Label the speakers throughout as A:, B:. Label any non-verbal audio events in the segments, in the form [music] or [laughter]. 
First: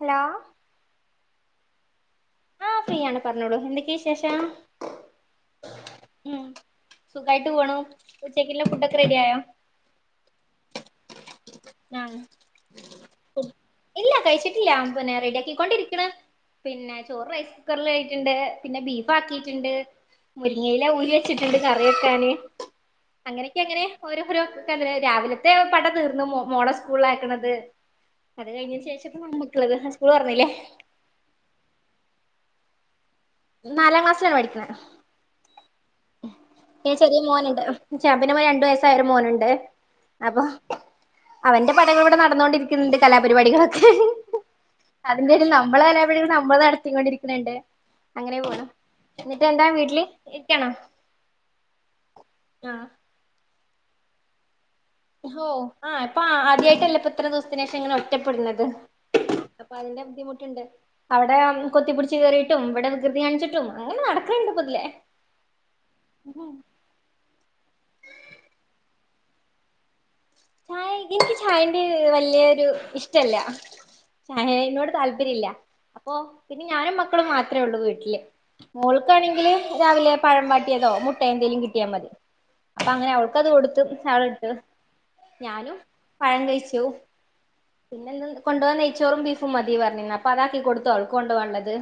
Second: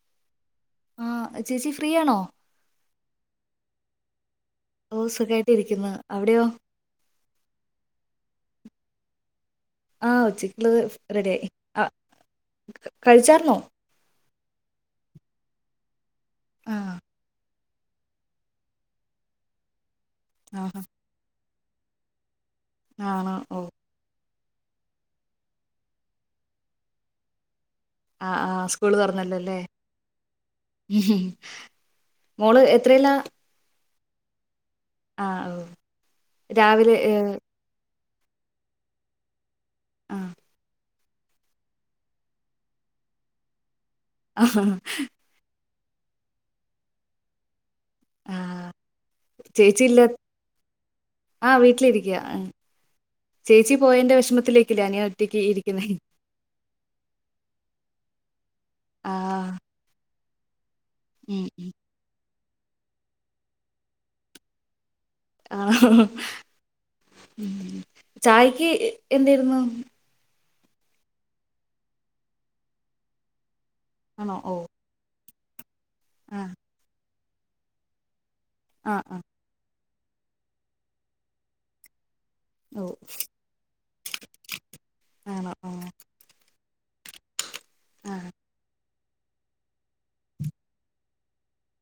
A: Hello
B: ആഹ് ചേച്ചി free ആണോ
A: ആഹ് ഫ്രീ ആണ് പറഞ്ഞോളൂ എന്തൊക്കെ വിശേഷം
B: ഓ സുഖായിട്ട് ഇരിക്കുന്നു
A: ഉം
B: അവിടെയോ
A: സുഖായിട്ട് പോണു ഉച്ചക്കുള്ള ഫുഡ് ഒക്കെ റെഡിയായോ
B: ആഹ് ഉച്ചക്കുള്ളത് റെഡിയായി ആ
A: ആഹ്
B: കഴിച്ചാരുന്നോ
A: ല്ല പിന്നെ റെഡിയാക്കിക്കൊണ്ടിരിക്കണ്
B: ആ
A: പിന്നെ ചോറ് റൈസ് കുക്കറിൽ ആയിട്ടുണ്ട് പിന്നെ ബീഫ് ആക്കിയിട്ടുണ്ട് മുരിങ്ങ
B: ആഹാ
A: ഇല ഊരി വെച്ചി ട്ടണ്ട് കറി വെക്കാന്
B: ആണോ
A: അങ്ങനെയൊക്കെ
B: ഓ
A: അങ്ങനെ ഓരോരോ രാവിലത്തെ പട തീർന്ന് മോ മോളെ സ്കൂളിൽ ആക്കണത്
B: ആഹ്
A: അത്
B: ആഹ്
A: കഴിഞ്ഞതിന്
B: സ്കൂള്
A: ശേഷം ഇപ്പ
B: തുറന്നല്ലോ അല്ലേ
A: നമുക്കുള്ളത് സ്കൂൾ തുറന്നില്ലേ
B: മോള് എ ത്രയിലാ
A: നാലാം ക്ലാസിലാണ് പഠിക്കണെ
B: ആഹ് ഓ
A: പിന്നെ
B: രാവിലെ ഏ
A: ചെറിയ മോനുണ്ട് [unintelligible] രണ്ട് വയസ്സായ ഒരു മോനുണ്ട്
B: ആ
A: അപ്പൊ അവന്റെ പടങ്ങെൾ ഇവെടെ നടന്നോണ്ടിരിക്ക്ന്ന്ണ്ട് കലാപരിപാടികളൊക്കെ
B: ആ
A: അതിന്റെ ഒര് ന നമ്മള് തന്നെ ഇവിടൊരു സംഭവം നടത്തിക്കൊണ്ടിരിക്കുന്നുണ്ട് അങ്ങനെ പോണ്
B: ആ.
A: എന്നിട്ട് എന്താ വീട്ടില് ഇരിക്കാണോ
B: ആഹ് വീട്ടിലിരിക്കാ
A: ആഹ്
B: ചേച്ചി പോയെയിന്റെ വെഷമത്തിലെ
A: ഹോ ആഹ് ഇപ്പ ആ ആദ്യ ആയിറ്റ് അല്ലെ ഇപ്പ ഇത്ര ദിവ്സെത്തിന് ശേഷം ഇങ്ങനെ ഒറ്റപ്പെട്ണെത്
B: ആ
A: അപ്പ അതിന്റെ ബുദ്ധിമു ട്ട് ഇണ്ട് അവ്ടെ
B: ഉം ഉം
A: കൊത്തിപ്പുട്ച്ച് കെറി ട്ടും ഇവെടെ വികൃതി കാണിച്ചിട്ടും അങ്ങനെ നട്ക്ക്ണ് ഇണ്ട് ഇപ്പം ഇതിലെ
B: ആണോ ചായെക്ക് എന്തെയ്ര്ന്നു
A: ചായ ഇൻക്ക് ചായെന്റെ വല്ലിയൊരു ഇഷ്ടം ഇല്ല
B: ആണോ
A: ചായ
B: ഓ
A: ആയിനോട് താൽപ്പെര്യം ഇല്ല അപ്പൊ
B: ആ
A: പിന്നെ ഞാനും മക ക്കെളും മാത്രേ ഒള്ളു വീട്ട്ൽ
B: ആ ആ
A: മോൾക്കാണെങ്കിൽ രാവിലെ പഴം വാട്ടിയെതോ മുട്ടെ എന്തെങ്കിലും കിട്ടിയാ മതി
B: ഓ
A: അപ്പൊ അങ്ങനെ അവൾക്ക അത് കൊടുത്തു [unintelligible] ഇട്ട്
B: ആണോ ആ
A: ഞാനും പഴ ഴിചു
B: ആ
A: പിന്നെ ഇന്ന് കൊണ്ടോവാൻ നെ ചൊറും ബീഫും മതി പറഞ്ഞിണി അപ്പൊ അതാക്കി കൊടുത്തു അവൾക്കു കൊണ്ടുവാൻ ഉള്ളത്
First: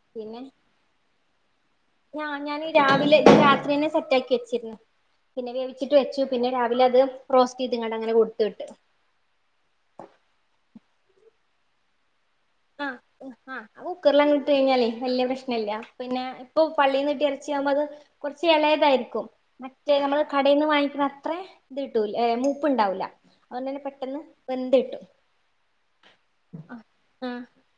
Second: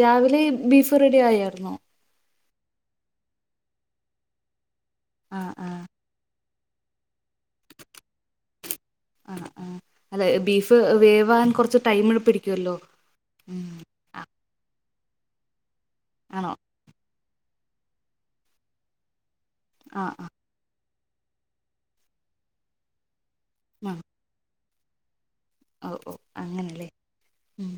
B: രാവിലെ ബീഫ് റെഡി ആയായിരുന്നോ
A: ആ ഞാൻ രാവിലെ രാത്രിന്നെ സെറ്റ ആക്കി വെച്ചിരുന്നു പിന്നെ
B: ആഹ് ആഹ്
A: വേവിച്ചിട്ട് വെച്ചു. പിന്നെ രാവിലെ അത് റോസ്റ്റ് ചെയ്ത്ങ്ങണ്ട് അങ്ങനെ കൊടുത്തുവിട്ടു
B: വാൻ കുറച്ച് ടൈം പിടി
A: ആഹ ആ കുക്കറിലെ അങ്ങ് ഇട്ട് കഴിഞ്ഞാലേ വലയ പ്രശ്നല്ല പിന്നെ
B: ആണോ
A: ഇപ്പൊ പള്ളിൽന്ന് കിട്ടി മ്പോ അത് കുറച്ച് ഇളയതായിരിക്കും മറ്റേ
B: ആഹ്
A: നമ്മള് കടയിൽ നിന്ന് വാങ്ങിക്കുന്ന അത്രേ ഇത് കിട്ടൂല മൂപ്പുണ്ടാവൂല്ല നനെ
B: ആഹ്
A: പെട്ടെന്ന് വെന്തു കിട്ടും
B: ഓ ഓ
A: ആഹ്
B: അങ്ങനെല്ലേ
A: ആഹ്
B: ഉം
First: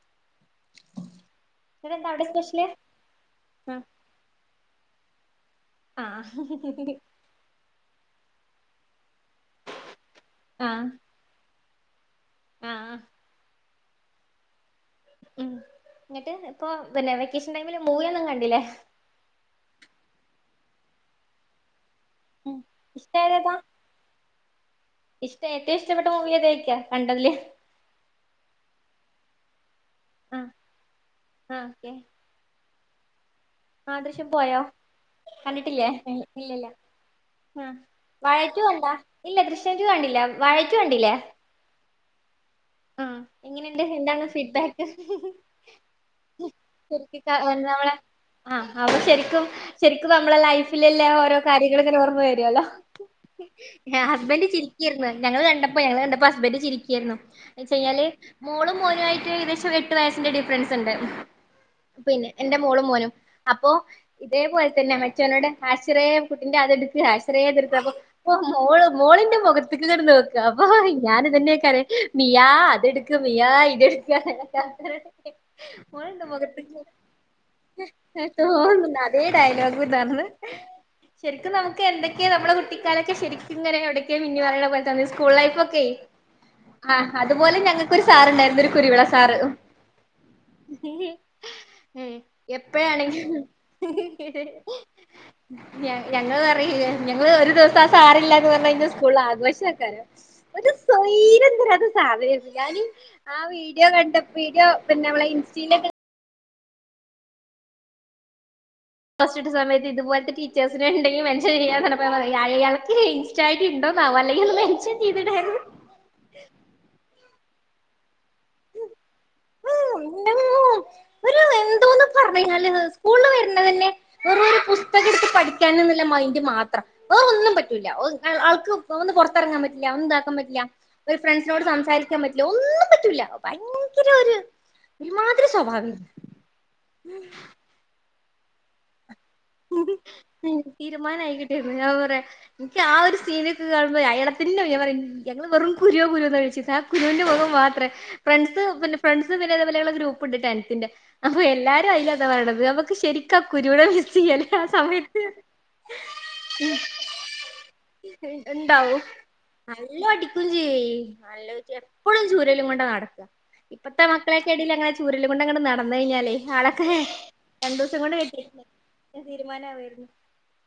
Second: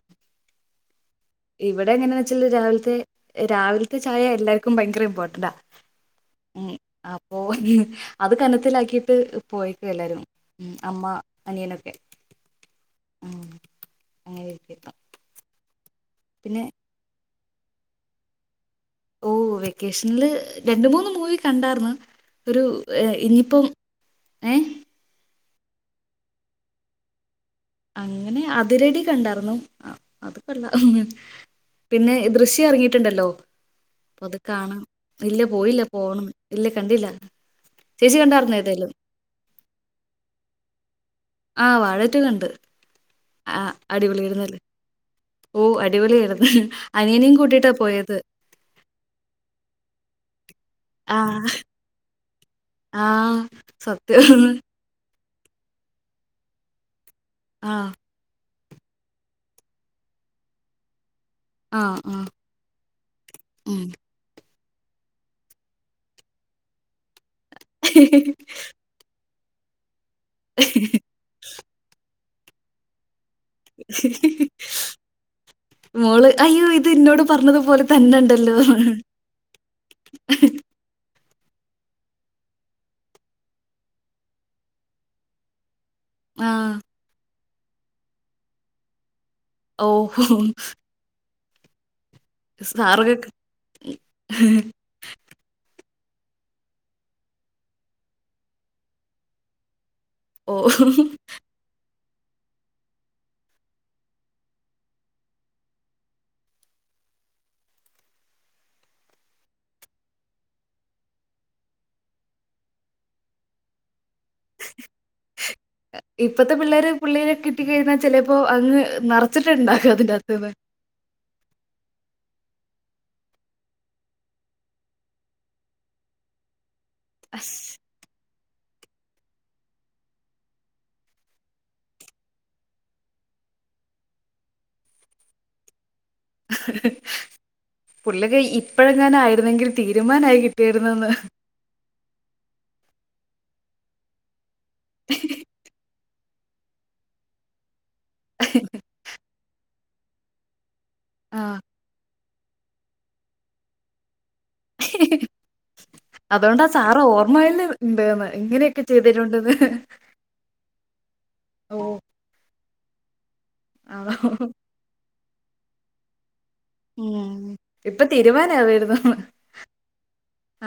B: ഇവിടെ,
A: ഇന്നെട്ടെന്താ
B: എങ്ങനെയന്ന്,
A: അവിടെ
B: വെച്ചാല്
A: സ്പെഷ്യല്
B: രാവിലത്തെ. രാവിലത്തെ, ചായ, എല്ലാ ക്കും ഭയങ്കര, ഇംപോർട്ടന്റാ.
A: ആ
B: അത്, കനത്തിലാക്കിട്ട്- പോയേക്കുവാ, എല്ലാരും,
A: ആഹ്
B: അമ്മ അനിയനൊക്കെ.
A: ആഹ്
B: കേ ആ ആരിക്ക [unintelligible]
A: ഉം എന്നിട്ട്, ഇപ്പൊ, [unintelligible] വെക്കേഷൻ, ടൈമില് മൂവിയൊന്നും, കണ്ടില്ലേ.
B: ഓ, വെക്കേഷനില്, രണ്ട്, മൂന്ന് മൂവി, കണ്ടാർന്ന്.
A: ഉം
B: ഒരു,
A: ഇഷ്ടായതേതാ
B: ഇനിയിപ്പം ഏ
A: ഇഷ്ടം [unintelligible] ഏറ്റവും, ഇഷ്ടപ്പെട്ട, മൂവി ഏതായിരിക്കും, കണ്ടതില്
B: അങ്ങനെ, അതിരടി കണ്ടാർന്നു ആ
A: ആഹ്
B: അതൊക്കെല്ല പിന്നെ, ദൃശ്യം ഇറങ്ങിയിട്ടുണ്ടല്ലോ ഹലോ
A: ആ, ദൃശ്യം, പോയോ,
B: പോയില്ല
A: കണ്ടിട്ടില്ലേ
B: പോകണം ഇല്ല
A: ഇല്ലില്ലാ,
B: കണ്ടില്ല
A: ആ,
B: ചേച്ചി കണ്ടായിരുന്നോ
A: വാഴറ്റു,
B: ഏതായാലും
A: കണ്ടാ, ഇല്ലാ ദൃശ്യംറ്റു, കണ്ടില്ല, വാഴറ്റു കണ്ടില്ലേ.
B: ആ, വാഴറ്റു, കണ്ട്.
A: ആ
B: ആ
A: എങ്ങനെണ്ട്, എന്താണ്
B: അടിപൊളിയായിരുന്നല്ലേ
A: ഫീഡ്ബാക്ക്
B: ഓ അടിപൊളിയായിരുന്നു
A: ശരിക്കിട്ടാ
B: അനിയനെയും കൂട്ടിയിട്ടാണ്
A: നമ്മളെ
B: പോയത്
A: ആ അപ്പൊ ശരിക്കും ശരിക്കും നമ്മള ലൈഫ് ലെല്ലാ
B: ആ
A: ഓരോ കാര്യങ്ങളും ഇങ്ങനെ ഓർമ്മ വര് ത്തിയാലോ.
B: ആ സത്യം
A: ഹസ്ബൻഡ് ചിരിക്ക്യാരുന്നു [unintelligible] ഞങ്ങള് കണ്ടപ്പം ഞങ്ങള് കണ്ടപ്പോ ഹസ്ബൻറ് ചിരിക്ക്യായിരുന്നു.
B: ആ
A: വെചെയ്ഞ്ഞാല് മോളും മോനു, ആയിട്ട് ഏകദേശം ഒരു എട്ട് വയസ്സിന്റെ ഡിഫ്റൻസ് ണ്ട്.
B: ആ ആ
A: പിന്നെ എന്റെ മോളും മോനും. അപ്പം
B: ഉം.
A: ഇതേപോൽ തന്നെ മറ്റോനോട് ഹാശിറേ [unintelligible] കുട്ടിന്റെ അത്ട്ക്ക് ഹാഷ് റേ ഇതട്ക്ക്. അപ്പം മോള് മോള്ൻ്റെ മൊ ഖത്ത്ക്ക് ങ്ങട്ട് നോ ക്ക. അപ്പ ഞാൻ ഇതന്നേക്കാരെ നീയാ അത്ട് ക്ക് നിയാ ഇത്ട്ക്ക് [unintelligible] ഓള്ണ്ട്
B: മോള് അയ്യോ
A: മൊഖത്ത്ക്ക്
B: ഇത് എന്നോട് പറഞ്ഞതുപോലെ തന്നെ ഉണ്ടല്ലോ
A: [unintelligible] അതേ ഡയലോഗും നർഞ്ഞ് ശരിക്കും നമുക്ക് എന്തൊക്കെ നമ്മളെ കുട്ടിക്കാലൊക്കെ ശരിക്കും ഇങ്ങനെ എവിടെക്കേ മിന്നി മറയ്ണ പോലത്തെ തോന്നി സ്കൂൾ ലൈഫ് ഒക്കെ
B: ആഹ്
A: ആ അതുപോലെ ഞങ്ങക്കൊരു സാറുണ്ടായിരുന്നു. ഒരു കുരുവിള സാറ്
B: ഓഹോ
A: ഏ എപ്പഴാണെങ്കും ഞങ്ങൾ പറയ ഞങ്ങള്ൾ ഒരു ദിവസം ആ സാറില്ലാന്ന് പറഞ്ഞു കഴിഞ്ഞൽ സ്കൂളിൽ ആഘോഷം ആക്കാരോ ഒരു
B: ഓ
A: സ്വര്യം തരാ സാധന ഞാനും ആ വീഡിയോ കണ്ട വീഡിയോ പിന്നെ നമ്മളെ ഇൻസ്റ്റയിലേ സ്റ്റിട്ട സമയത്ത് ഇതുപോലത്തെ ടീച്ചേഴ്സന് ഉണ്ടെങ്കിൽ മെൻഷൻ പറ അയാൾക്കിനി ഇൻസ്റ്റ ഐഡി ഇണ്ടോ മാല്ലെങ്കന്ന് മെൻഷൻ ചെയ്തിടരുന്നു
B: കട്ടഴാ ചിലപ്പോ അങ്ങ് മറ വച്ചിട്ടുണ്ടാക്കോ അതിന്റെ അതുന്ന്ന്
A: പറഞ്ഞ കഴിഞ്ഞാ സ്കൂളിൽ വരുന്ന തന്നെ വെറരു പുസ്തകം എടുത്ത് പഠിക്കാന എന്നുള്ള മൈൻഡറ് മാത്രം ഒന്നും
B: അശ്.
A: പറ്റൂല ഓ ആൾക്ക് ഒന്ന് പുറത്തിറങ്ങാൻ പറ്റില്ല ഒന്നും ഇതാക്കാൻ പറ്റില്ല ഒരു ഫ്രണ്ട്സിനോട് സംസാരിക്കാൻ പറ്റില്ല ഒന്നും പറ്റൂല്ല ഭയങ്കര ഒരു ഒരുമാതിരി സ്വഭാവം
B: അ പുള്ള ഇപ്പഴെങ്ങ ആ ആരുന്നെങ്കിൽ തീരുമാനായി കിട്ടിയിരുന്നന്ന്
A: ൻക്ക് ആ ഒരു സീനൊക്കെ കാണുമ്പോൾ അയാളെ പിന്നെ മേമ പറിം ഞങ്ങള് വെറും കുരോ കുരോന്നാ തഴിച്ചിത് ആ കുരുൻ്റെ മുഖം മാത്രേ ഫ്രണ്ട്സ് പിന്നെ ഫ്രണ്ട് ന്നെതെപോലെയുള്ള ഗ്രൂപ്പുണ്ട് ടെൻത്തിന്റെ അപ്പൊ
B: ആ
A: എല്ലാരും അയില പറണത് നമുക്ക് ശരിക്ക കുരുവിള [unintelligible] ആ സമയത്ത്
B: അതുകൊണ്ടാ സാറ് ഓർമ്മയിൽ ഉണ്ടെന്ന് ഇങ്ങനെയൊക്കെ
A: ണ്ടാവും
B: ചെയ്തിട്ടുണ്ടെന്ന്
A: നല്ലൊ അടിക്കും ചെയ്യേ നല്ല
B: ഓ
A: എപ്പോഴും ചൂരലും കൊ നാടക്ക ഇപ്പത്തെ
B: ആണോ
A: മക്കളെക്കെടെലങ്ങനെ ചൂ ല്കൊണ്ടങ്ങട് നടന്നയ്ഞ്ഞാലേ
B: ഉം ഇപ്പൊ തീരുവാനാ
A: കെട്ടിയിട്ടുണ്ട്
B: വരുന്ന ഉം
A: തീരുമാനാവായിരുന്നു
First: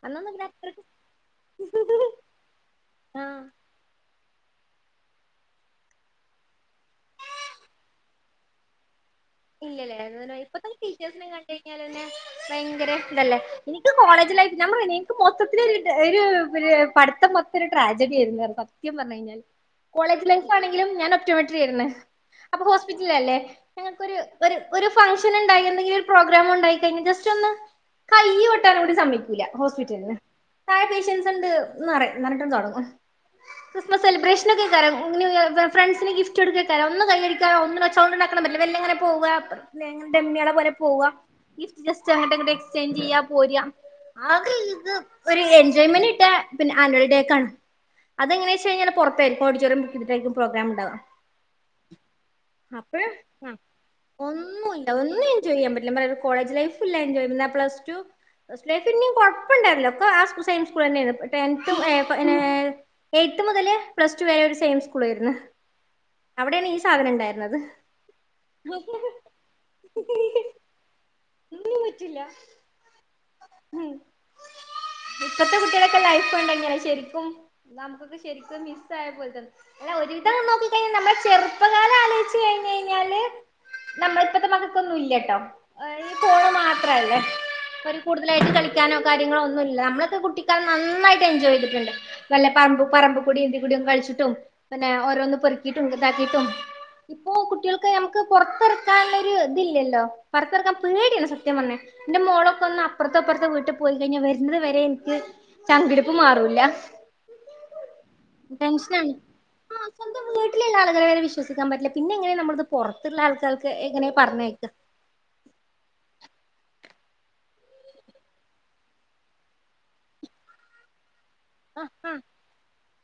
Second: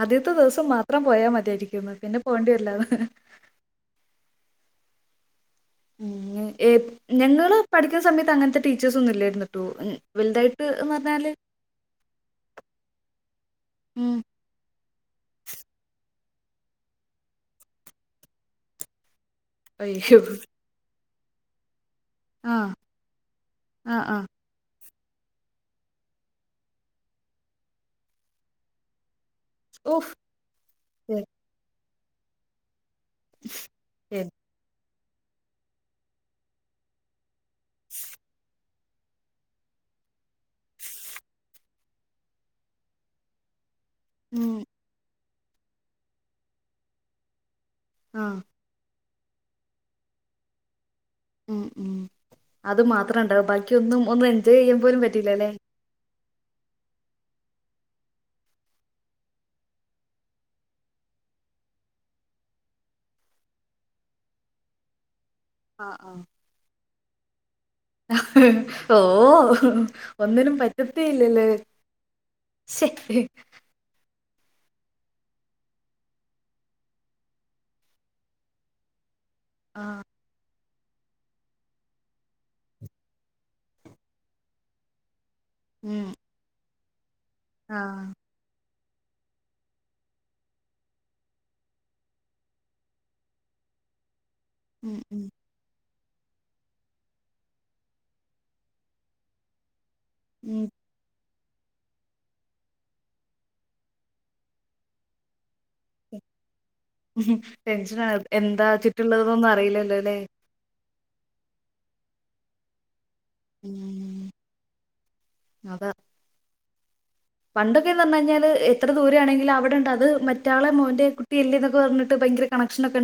B: ആദ്യത്തെ
A: അന്നൊന്നും പിന്നെ
B: ദെവ്സം
A: അത്രക്ക്
B: മാത്രം പോയാ മതിയിരിക്കുംന്ന് പിന്നെ പോണ്ടി വരില്ലാന്ന്
A: ആഹ്
B: ഉം എ ഞങ്ങള് പഠിക്ക്ന്ന സമയത്ത് അങ്ങനത്തെ ടീച്ചേസ്
A: ഇല്ലല്ലേ ഇപ്പയത്തെ ടീച്ചേഴ്സിനെ
B: പറഞ്ഞാല്
A: കണ്ട് കഴിഞ്ഞാൽതന്നെ ഭയങ്കര തല്ലേ എനിക്ക്
B: ഉം,
A: കോളേജ് ലൈഫ് നമ്മള് എനിക്ക് മൊത്തത്തിലൊര് ട ഒര് ര് പഠിത്തം മൊത്തം ഒരു ട്രാജടി ആയിര്ന്ന് സത്യം പറഞ്ഞ് കഴിഞ്ഞാല്
B: അയ്യോ
A: കോളേജ് ലൈഫ് ആണെങ്കിലും ഞനൊ റ്റോമെറ്റ്റിയാര്ന്ന്
B: ആ
A: അപ്പൊ ഹോസ്പിറ്റലല്ലേ ഞ
B: ആ
A: ഒര്
B: ആ
A: ഒര് ഒര് ഫംഗ്ഷന്ണ്ടായി ഒന്നെങ്ങി ഒര് പ്രോഗ്‌രാമ്ണ്ടായി കഴിഞ്ഞ ജസ്റ്റൊന്ന് കയ്യ് കൊട്ടാനൂടിം സമ്മയ്ക്കൂല ഹോസ്പിറ്റൽല് താഴെ പേഷ്യൻസ് ഇണ്ട് ന്ന് റിം ന്നറിഞ്ഞിട്ടം തൊടങ്ങും
B: ഓ
A: ക്രിസ്മസൽബ്രേഷനൊക്കെയ്ക്കാരം കോ ന്ന് ഫ്രണ്ട്സിന് ഗിഫ്റ്റ് കൊടുക്കട്ടെയ്ക്കാരം ഒന്ന് കൈയ്യടി [unintelligible] പോവാ ഡെമ്മിളെ പോലെ പോവാ ഇസ്റ്റ് ജസ്റ്റ് അങ്ങനെ തന്നെ എക്സ്ചേഞ്ചയ്യ പോരാ
B: ഉം
A: [unintelligible] ഒരു എൻജോയ്മെന്റ് കിട്ടാ പിന്നെ ആനുവൽ ഡേക്കാണ്
B: ആഹ്
A: അതെങ്ങനെച്ച് കയ്ഞ്ഞാൽ പൊർ ഓഡിറ്റോറിയം ബുക്കെയ്തിട്ടായിരിക്കും പ്രേഗ്രാമ്ണ്ടാവാ
B: ഉം ഉം അത് മാത്രം ഉണ്ടാവ
A: അപ്പഴ്
B: ബാക്കി ഇതൊന്നും ഒന്നും എൻജോയ് ചെയ്യാൻ
A: ഒന്നുമില്ല.
B: പോലും
A: ഒന്നും
B: പറ്റീലാല്ലേ
A: എൻജോയ് ചെയ്യാൻ പറ്റില്ല. ഞാൻ പറയാ കോളേജ് ലൈഫല്ലാ എൻജോയ് ചെയ്യാതിരുന്നെ പ്ലസ്ടു പ്ലസ്ടു ലൈഫ് പിന്നേം കൊഴപ്പണ്ടായിരുന്നില്ല ഒക്കെ ആ സെയിം സ്കൂൾ തന്നെയാരുന്നു ടെൻത്തും ഏ ഏ എയ്ത്ത് മുതല് പ്ലസ്ടു വരെ ഒരു സെയിം സ്കൂൾ ആയിരുന്നു
B: ആഹ് ആഹ്
A: അവിടെയാണ് ഈ സാധനം ഇണ്ടായിരുന്നത്
B: ഓ ഒന്നിനും പറ്റത്തേയി
A: ഒന്നിനും പറ്റില്ല ഇപ്പത്തെ കുട്ടികളൊക്കെ ലൈഫ് കണ്ടെഴിഞ്ഞാലെ ശരിക്കും നമുക്കൊക്കെ ശരിക്കും മിസ് ആയ പോല അല്ല
B: ആഹ്
A: ഒരു വിധം നോക്കി ഇപ്പയിന് നമ്മളെ ചെറുപ്പകാലം ആലോചിച്ച് കഴിഞ്ഞ് കഴിഞ്ഞാല് നമ്മള ഇപ്പത്തെ മക്കക്കൊന്നും ഇല്ലാട്ടോ
B: ഉം
A: ത്രല്ലേ അവര്
B: ആഹ്
A: കൂടുതലായിട്ട് കളിക് കളിക്കാനോ കാര്യങ്ങളോ ഒന്നുല്ല നമ്മളൊക്കെ കുട്ടിക്കാലം നന്നായിട്ട് എൻജോയ് ചെയ്തിട്ടുണ്ട്, വല്ല പറമ്പ് പറമ്പ് കൂടിയും എന്തി കൂടിയും കളിച്ചിട്ടും പിന്നെ
B: ഉം ഉം
A: ഓരോന്ന് പെറുക്കീട്ടും ഇതാക്കിട്ടും ഇപ്പൊ കുട്ടികൾക്ക് ഞമ്മക്ക് പൊറത്തിറക്കാനുള്ള ഒരു ഇതില്യ ല്ലോ
B: ഉം
A: പൊറത്തെറക്കാൻ പേടിയാണ് സത് സത്യം പറഞ്ഞ എന്റെ മോളൊക്കെ ഒന്ന് അപ്പുറത്തോ ഇപ്പർത്തോ വീട്ടിൽ പോയി കഴിഞ്ഞാ വരുന്നത് വരെ എനിക്ക് ചങ്കിടിപ്പ് മാറൂല്ല
B: ടെൻഷനാണ് എന്താ
A: ടെൻഷനാണ്
B: ചുറ്റുള്ളതൊന്നും അറിയില്ലല്ലോലെ
A: ക്കാരെ വരെ വിശ്വസിക്കാൻ പറ്റില്ല പിന്നെങ്ങനെ നമ്മളത് പൊറ ത്ത്ള്ള ആൾക്കാർക്ക് എങ്ങനെയാ
B: ഉം
A: പറഞ്ഞയക്ക
B: അതാ പണ്ടൊക്കെന്ന് പറഞ്ഞഴിഞ്ഞാല് എത്ര ദൂരെ ആണെങ്കിലും അവിടെണ്ട് അത് മറ്റാളെ മോന്റെ കുട്
A: ആ ആ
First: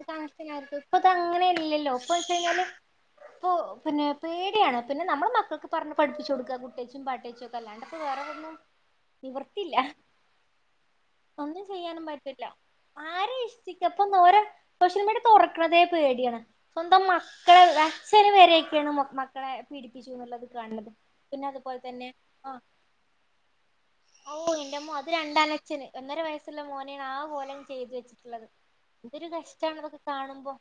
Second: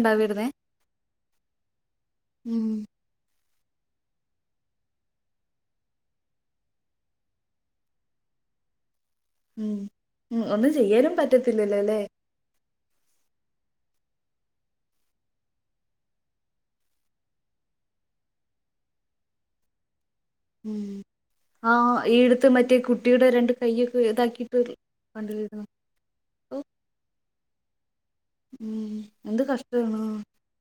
A: [inaudible] ഇപ്പൊ ഇത് അങ്ങനെല്ലല്ലോ ഇപ്പൊ വെച്ച് കഴിഞ്ഞാല്
B: ഉം
A: ഇപ്പൊ പിന്നെ പേടിയാണ് പിന്നെ നമ്മെ മക്കൾക്ക് പറഞ്ഞ് പഠിപ്പിച്ചു കൊടുക്കുക കുട്ടിയേച്ചും പാട്ടേച്ചും ഒക്കെ അല്ലാണ്ട്പ്പോ വേറെന്നും
B: ഉം ഉം ഒന്നും ചെയ്യാനും പറ്റത്തില്ലല്ലോല്ലേ
A: [unintelligible] ഓരെ സോഷ്യൽ മീഡിയ തുറക്കാനെ പേടിയാണ് സ്വന്തം മക്കളെല അച്ഛന് വരെയൊക്കെയാണ് മക്കളെ പീഡിപ്പി
B: ഉം
A: [unintelligible] പിന്നെ
B: ആ
A: അതുപോലെ തന്നെ
B: ഈ അടുത്ത്
A: ആ
B: മറ്റേ കുട്ടിയുടെ രണ്ട് കൈയൊക്കെ
A: ഓ
B: ഇതാക്കിയിട്ട്
A: എന്റമ്മോ അത്
B: കണ്ടില്ലായിരുന്നോ
A: രണ്ടാനച്ഛന് ഒന്നര
B: ഓ
A: വയസ്സുള്ള മോനെ ആ മോനെയാ ടിവി വെച്ച്
B: ഉം എന്ത് കഷ്ടാണോ
A: കാണുമ്പോ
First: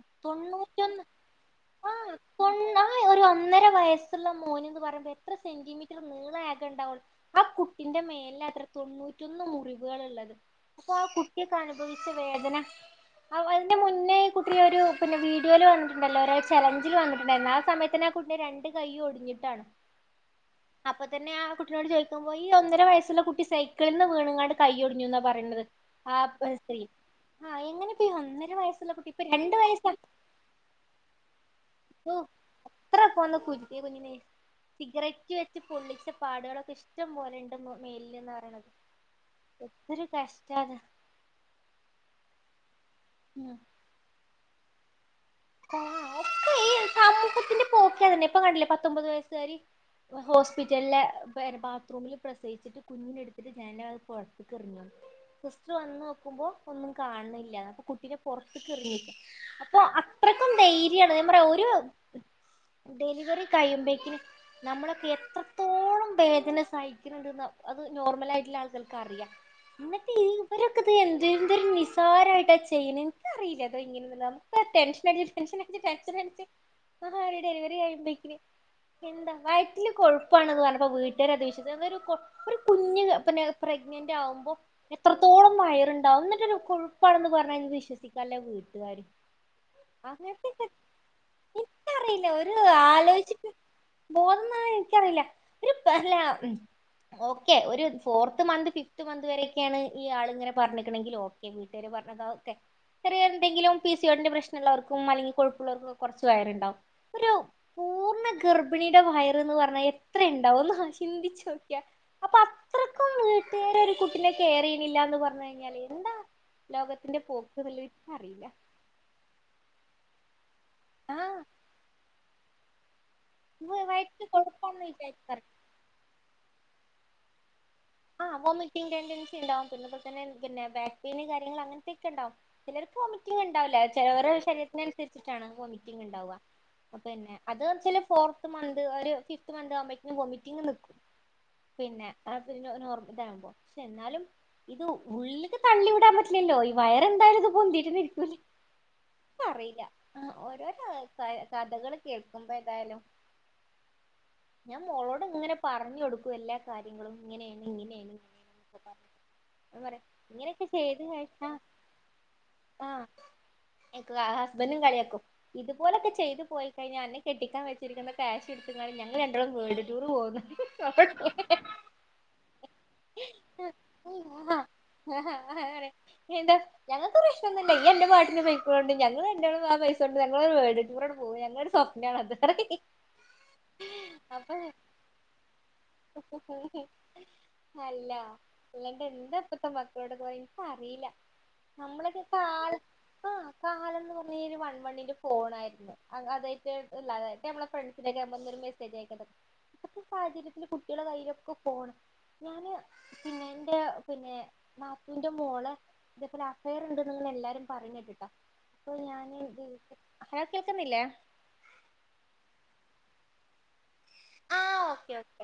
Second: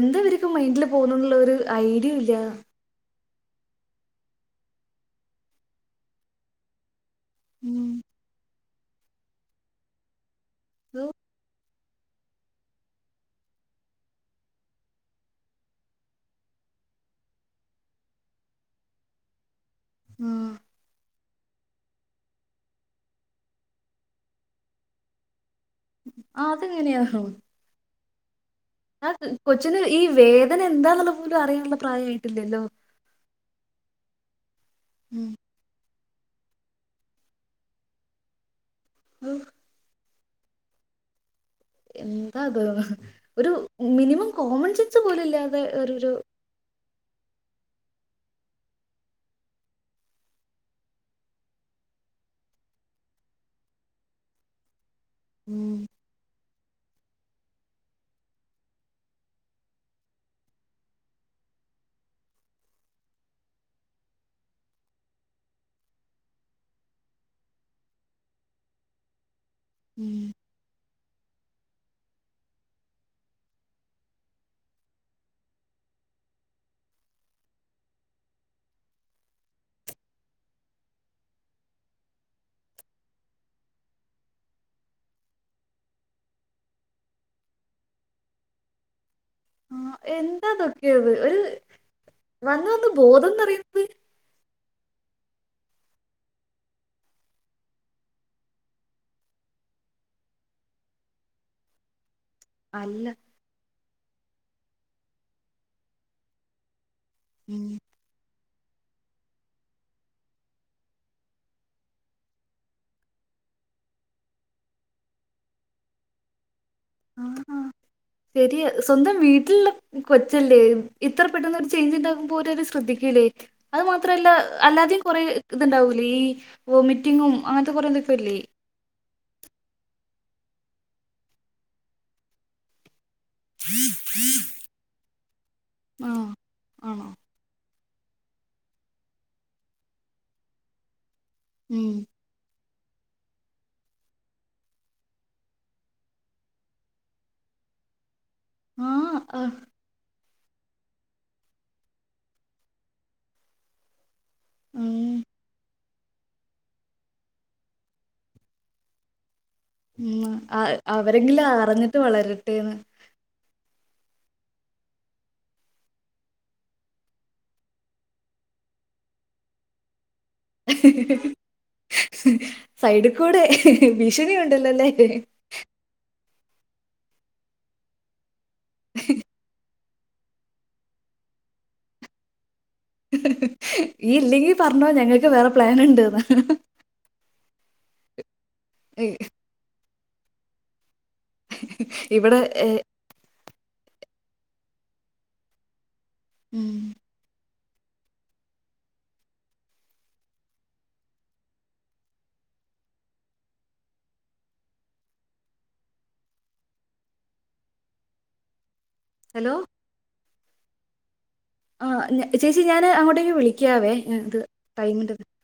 B: എന്താ ഇവരെയൊക്കെ മൈൻഡില്
A: തൊണ്ണൂറ്റൊന്ന്
B: പോണന്നുള്ളൊരു
A: ആഹ്
B: ഐഡിയ ഇല്ല
A: കൊണ്ടാ ഒരു ഒന്നര വയസ്സുള്ള മോനിന്ന് പറയുമ്പോ എത്ര സെന്റിമീറ്റർ നീള ആകെ ഇണ്ടാവുള്ളു ആ
B: ഉം
A: കുട്ടിന്റെ മേലിലാത്രെ തൊണ്ണൂറ്റൊന്ന് മുറിവുകളുള്ളത് അപ്പോ ആ
B: ഓ
A: കുട് അനുഭവിച്ച വേദന അവന്റെ മുന്നേ കുട്ടി ഒരു പിന്നെ വീഡിയോൽ വന്നിട്ടുണ്ടല്ലോ ഓരോ ചലഞ്ചിൽ വന്നിട്ടുണ്ടായിരുന്നു ആ സമയത്ത് നെ ആ കുട്ടി രണ്ട് കൈയും ഒടിഞ്ഞിട്ടാണ്
B: ആ
A: അപ് അതന്നെ ആ കുട്ടിനോട് ചോദിക്കുമ്പോ ഈ ഒന്നര വയസ്സുള്ള കുട്ടി സൈക്കിൾന്ന് വീണിങ്ങാണ്ട് കൈയൊടിഞ്ഞുന്നാ പറയണത്.
B: ആ അതെങ്ങനെയാ
A: [unintelligible] [unintelligible]
B: ആ
A: കുട്ടി ഇപ്പൊ രണ്ട്
B: കൊച്ചിന്
A: വയസ്സാ
B: ഈ വേദന എന്താന്നുള്ളപോലും അറിയാനുള്ള
A: ഓ
B: പ്രായായിട്ടില്ലല്ലോ?
A: ഇത്ര പോന്ന കുഞ്ഞിനെ സിഗരറ്റ് വെച്ച് പൊള്ളിച്ച പാടുകളൊക്ക ഇഷ്ടം പോലെണ്ട്ന്ന് മേൽന്നാണ് പറയണത്
B: ഓ
A: എന്തൊരു കഷ്ടാണ്.
B: എന്താതൂ ഒരു
A: ഉം
B: മിനിമം കോമൺ സെൻസു പോലെ ല്ലാതെ ഒരോരോ
A: പോക്കതന്നെ. ഇപ്പൊ കണ്ട്ല്ലേ പത്തൊമ്പത് വയസ്സുക്കാരി ഹോസ്പിറ്റലിലെ ബാത്റൂമില് പ്രസവിച്ചിട്ട് കുഞ്ഞിനെ എട്ത്തിട്ട് ജനാൽ പൊർത്ത്ക്കെർഞ്ഞൂന്ന്. സിസ്റ്റർ
B: ഉം
A: വന്നോക്കുമ്പോ ഒന്നും കാൺ ഇല്ല അപ്പൊ കുട്ടിനെ പൊർത്ത്ക്കെ റിഞ്ഞേക്കാ അപ്പൊ അത് അത്രയ്ക്കും ധൈര്യാണ്. ഞാ പറയാ ഒരു ഡെലിവറി കഴിയുമ്പേ ക്കിന് നമ്മളൊക്കെ എത്രത്തോളം വേദന സഹിക്ക്ണ് ണ്ട്. ന്നാ അത് നോർമലായിട്ട്ള്ള ആൾക്കൾക്ക് അറിയാം. ഇന്ന്ട്ട്
B: ഉം
A: ഇവരൊക്കത് എ ന്തൊരു നിസാരായിട്ട ചെയ്യിണ്. ഇൻക്കറിയില്ല ഇതെങ്ങനെന്ന്ള്ള അമുക്കാ ടെൻഷ ടെൻഷനടിച്ച് ടെൻഷനടിച്ച് ആഹാ ഡെലിവറി ആയിമ്പേക്കിന് എന്താ വയറ്റില് കൊഴുപ്പാണ് ന്ന് പർ ഞ്ഞപ്പോ വീട്ടാര് അത് വിശ്വ ഒരു കുഞ്ഞ് പിന്നെ പ്രഗ്നന്റ് ആവ്മ്പോ എത്രത്തോളം വയറ്ണ്ടാവും. ന്നിട്ടെ രു കൊഴുപ്പാണെന്ന് പർഞ്ഞ വിശ്വസിക്കാല്ലേ വീട്ട്കാര്.
B: ആഹ് എന്താതൊക്കേത് ഒരു
A: എനിക്കറിയില്ല ഒരു
B: വന്ന് വന്ന് ബോധംന്ന്റയ്ന്നത്
A: ഇൻക്കറില്ല ഒര് ഫർല ഓക്കേ ഒര് ഫോർത്ത് മന്ത്, ഫിഫ്ത് മന്ത് വരെയൊക്കെയാണ് ഈ ആൾ ഇങ്ങനെ പർഞ്ഞ്ക്ക്ണെങ്കില് ഓക്കെ വീട്ടുകാര് പറഞ്ഞക്കാ തെ
B: അല്ല
A: ചെറിയ എന്തെങ്കിലും പിസ് പിസിയോടിന്റെ പ്രശ് ഉള്ളവർക്കും അല്ലെങ്കിൽ കൊഴുപ്പ് ഉള്ളവർക്കും കൊറച്ച് വയറുണ്ടാവും ഒരു
B: ഉം
A: പൂർണ്ണ ഗർഭിണിയുടെ വയറ് എന്ന് പറഞ്ഞാ എത്ര ഇണ്ടാവുന്ന് ഒന്ന് ചിന്തിച്ചു നോക്കിയാ അപ്പൊ അത്രക്കും വീട്ടുകാര് ഒരു കുട്ടിനെ കെയറയു ചെയുന്നില്ലാന്ന് പറഞ്ഞ് കഴിഞ്ഞാല് എന്താ- ലോകത്തിന്റെ
B: ആ
A: പോക്ക് [unintelligible] എനിക്കറിയില്ല
B: ഇക്ക് കൊച്ചല്ലേ ഇത്ര
A: ആഹ്
B: പെട്ടെന്ന് ഒരു ചേഞ്ച്‌ ഉണ്ടാകുമ്പോൾ ഒര് ര് [unintelligible] ഇല്ലേ അത്
A: വയറ്റില്
B: മാത്രല്ല
A: കൊഴുപ്പാണെന്ന്
B: അല്ലാതേയും കൊറേ
A: വിചാരിക്കാറ്
B: ഇത് യിണ്ടാവൂലേ ഈ ഒമിറ്റ് - ങ്ങും അത് കൊറേ ലിപ് -
A: ആഹ് വോമിറ്റിംഗ് ടെൻഡൻ ണ്ടാവും പിന്നതുപോലെതന്നെ പിന്നെ ബാക്ക് പെയ്ൻ കാര്യങ്ങൾ അങ്ങനത്തെയൊക്കെണ്ടാവും ചിലർ വോമിറ്റിംഗിണ്ടാവില്ല ചിലർ ശരീത്തിനുസരിച്ചിട്ടാണ്
B: ആ
A: വോമിറ്റിംഗിണ്ടാവുക
B: ആണോ
A: അതന്നെ അത് ച്ചാൽ ഫോർത്ത് മന്ത്ര് ഒരു ഫിഫ്ത് മന്ത് ആകുമ്പെക്കും വോമിറ്റിംഗ് നിക്കും
B: ഉം
A: പിന്നെ അത് നോ നോർ ഇതാമ്പോ പക്ഷെ എന്നാലും ഇത് ഉള്ക്ക് തള്ളി വിടാൻ പറ്റില്ലല്ലോ ഈ വയറന്തായാലും ഇത് പൊന്തിട്ടന്നേ ഇരിക്കുലേ
B: ആ ആ,
A: പറയില്ല ആ ഓരോരോൾക്ക ക കഥകൾ കേൾക്കുമ്പോ ഏതായാലും ഞാൻ
B: ഉം,
A: മോളോട് ഇങ്ങനെ പറഞ്ഞ ഞ്ഞുടുക്കും എല്ലാ കാര്യങ്ങളും ഇങ്ങനെയാണ് ഇങ്ങനെയ ഉം ഇപ്പ
B: ഉം അഹ് അവരെങ്കിലും
A: കഴിച്ചാ
B: അറിഞ്ഞിട്ട് വളരട്ടെന്ന്
A: [unintelligible] ഹസ്ബൻഡും കളിയാക്കും ഇത്പോലെക്കെ ചെയ്ത് പോയിക്കഴിഞ്ഞാ അന്നെ കെട്ടിക്കാൻ വെച്ചിരിക്കുന്ന ക്യാഷ് ഇട്ത്ത്ക്കാണ്ട് ഞങ്ങള് രണ്ടാളും വേൾഡ്ടൂർ പോവു
B: സൈഡ് കൂടെ ഭീഷണി ഉണ്ടല്ലോല്ലേ
A: ന്താ ഞങ്ങൾക്ക് പ്രശ്നൊന്നുല്ല ഇയ്യ് അന്റെ പാട്ടിന് പോയ് ണ്ട് ഞങ്ങള് രണ്ടാളും ആ പൈസ് ണ്ട് ഞങ്ങളൊരു വേൾഡ്ടൂറാണ്ട് പോവും ഞങ്ങളുടൊരു സ്വപ്നണത് പറിം
B: ഇയ്യ് ഇല്ലെങ്കി പറഞ്ഞോ ഞങ്ങള്ക്ക് വേറെ പ്ലാന്ണ്ട്ന്നാ
A: അല്ല അല്ലാണ്ട് എന്താ ഇപ്പത്തെ മ [unintelligible] അറീല നമ്മളൊക്കെ
B: ഇവിടെ
A: കാലത്ത് കാലന്ന് പ നീര് വൺവണിന്റെ ഫോണായിര്ന്നു അ അതായിട്ട്
B: ഉം.
A: ഇളാതായി ഇപ്പമ്മള് ഫ്രണ്ട്സിനോക്കെ നമ്മന്നൊര് മെസ്സേജ് അയക്കേ ഇപ്പത്തെ സാഹചര്യത്തില് കുട്ടിളെ കയ്യിലൊക്കെ ഫോണ് ഞാന് പിന്നെ എന്റെ പിന്നെ നാത്തൂന്റെ മോളേ ഇതേപോലെ അഫയറ് ഉണ്ട്ന്ന് എല്ലാരും പറയ്ണ കേട്ട്ട്ടോ പ്പോ ഞാന്
B: ഹലോ
A: [unintelligible] അയാ കേൾക്ക്ന്നില്ലേ?
B: ആ ചേച്ചി ഞാന് അങ്ങോട്ടേക്ക് വിളിക്കാവേ ഏ ത്
A: ആഹ് ഓക്കെ
B: ടൈമിന്റെ [inaudible]
A: ഓക്കെ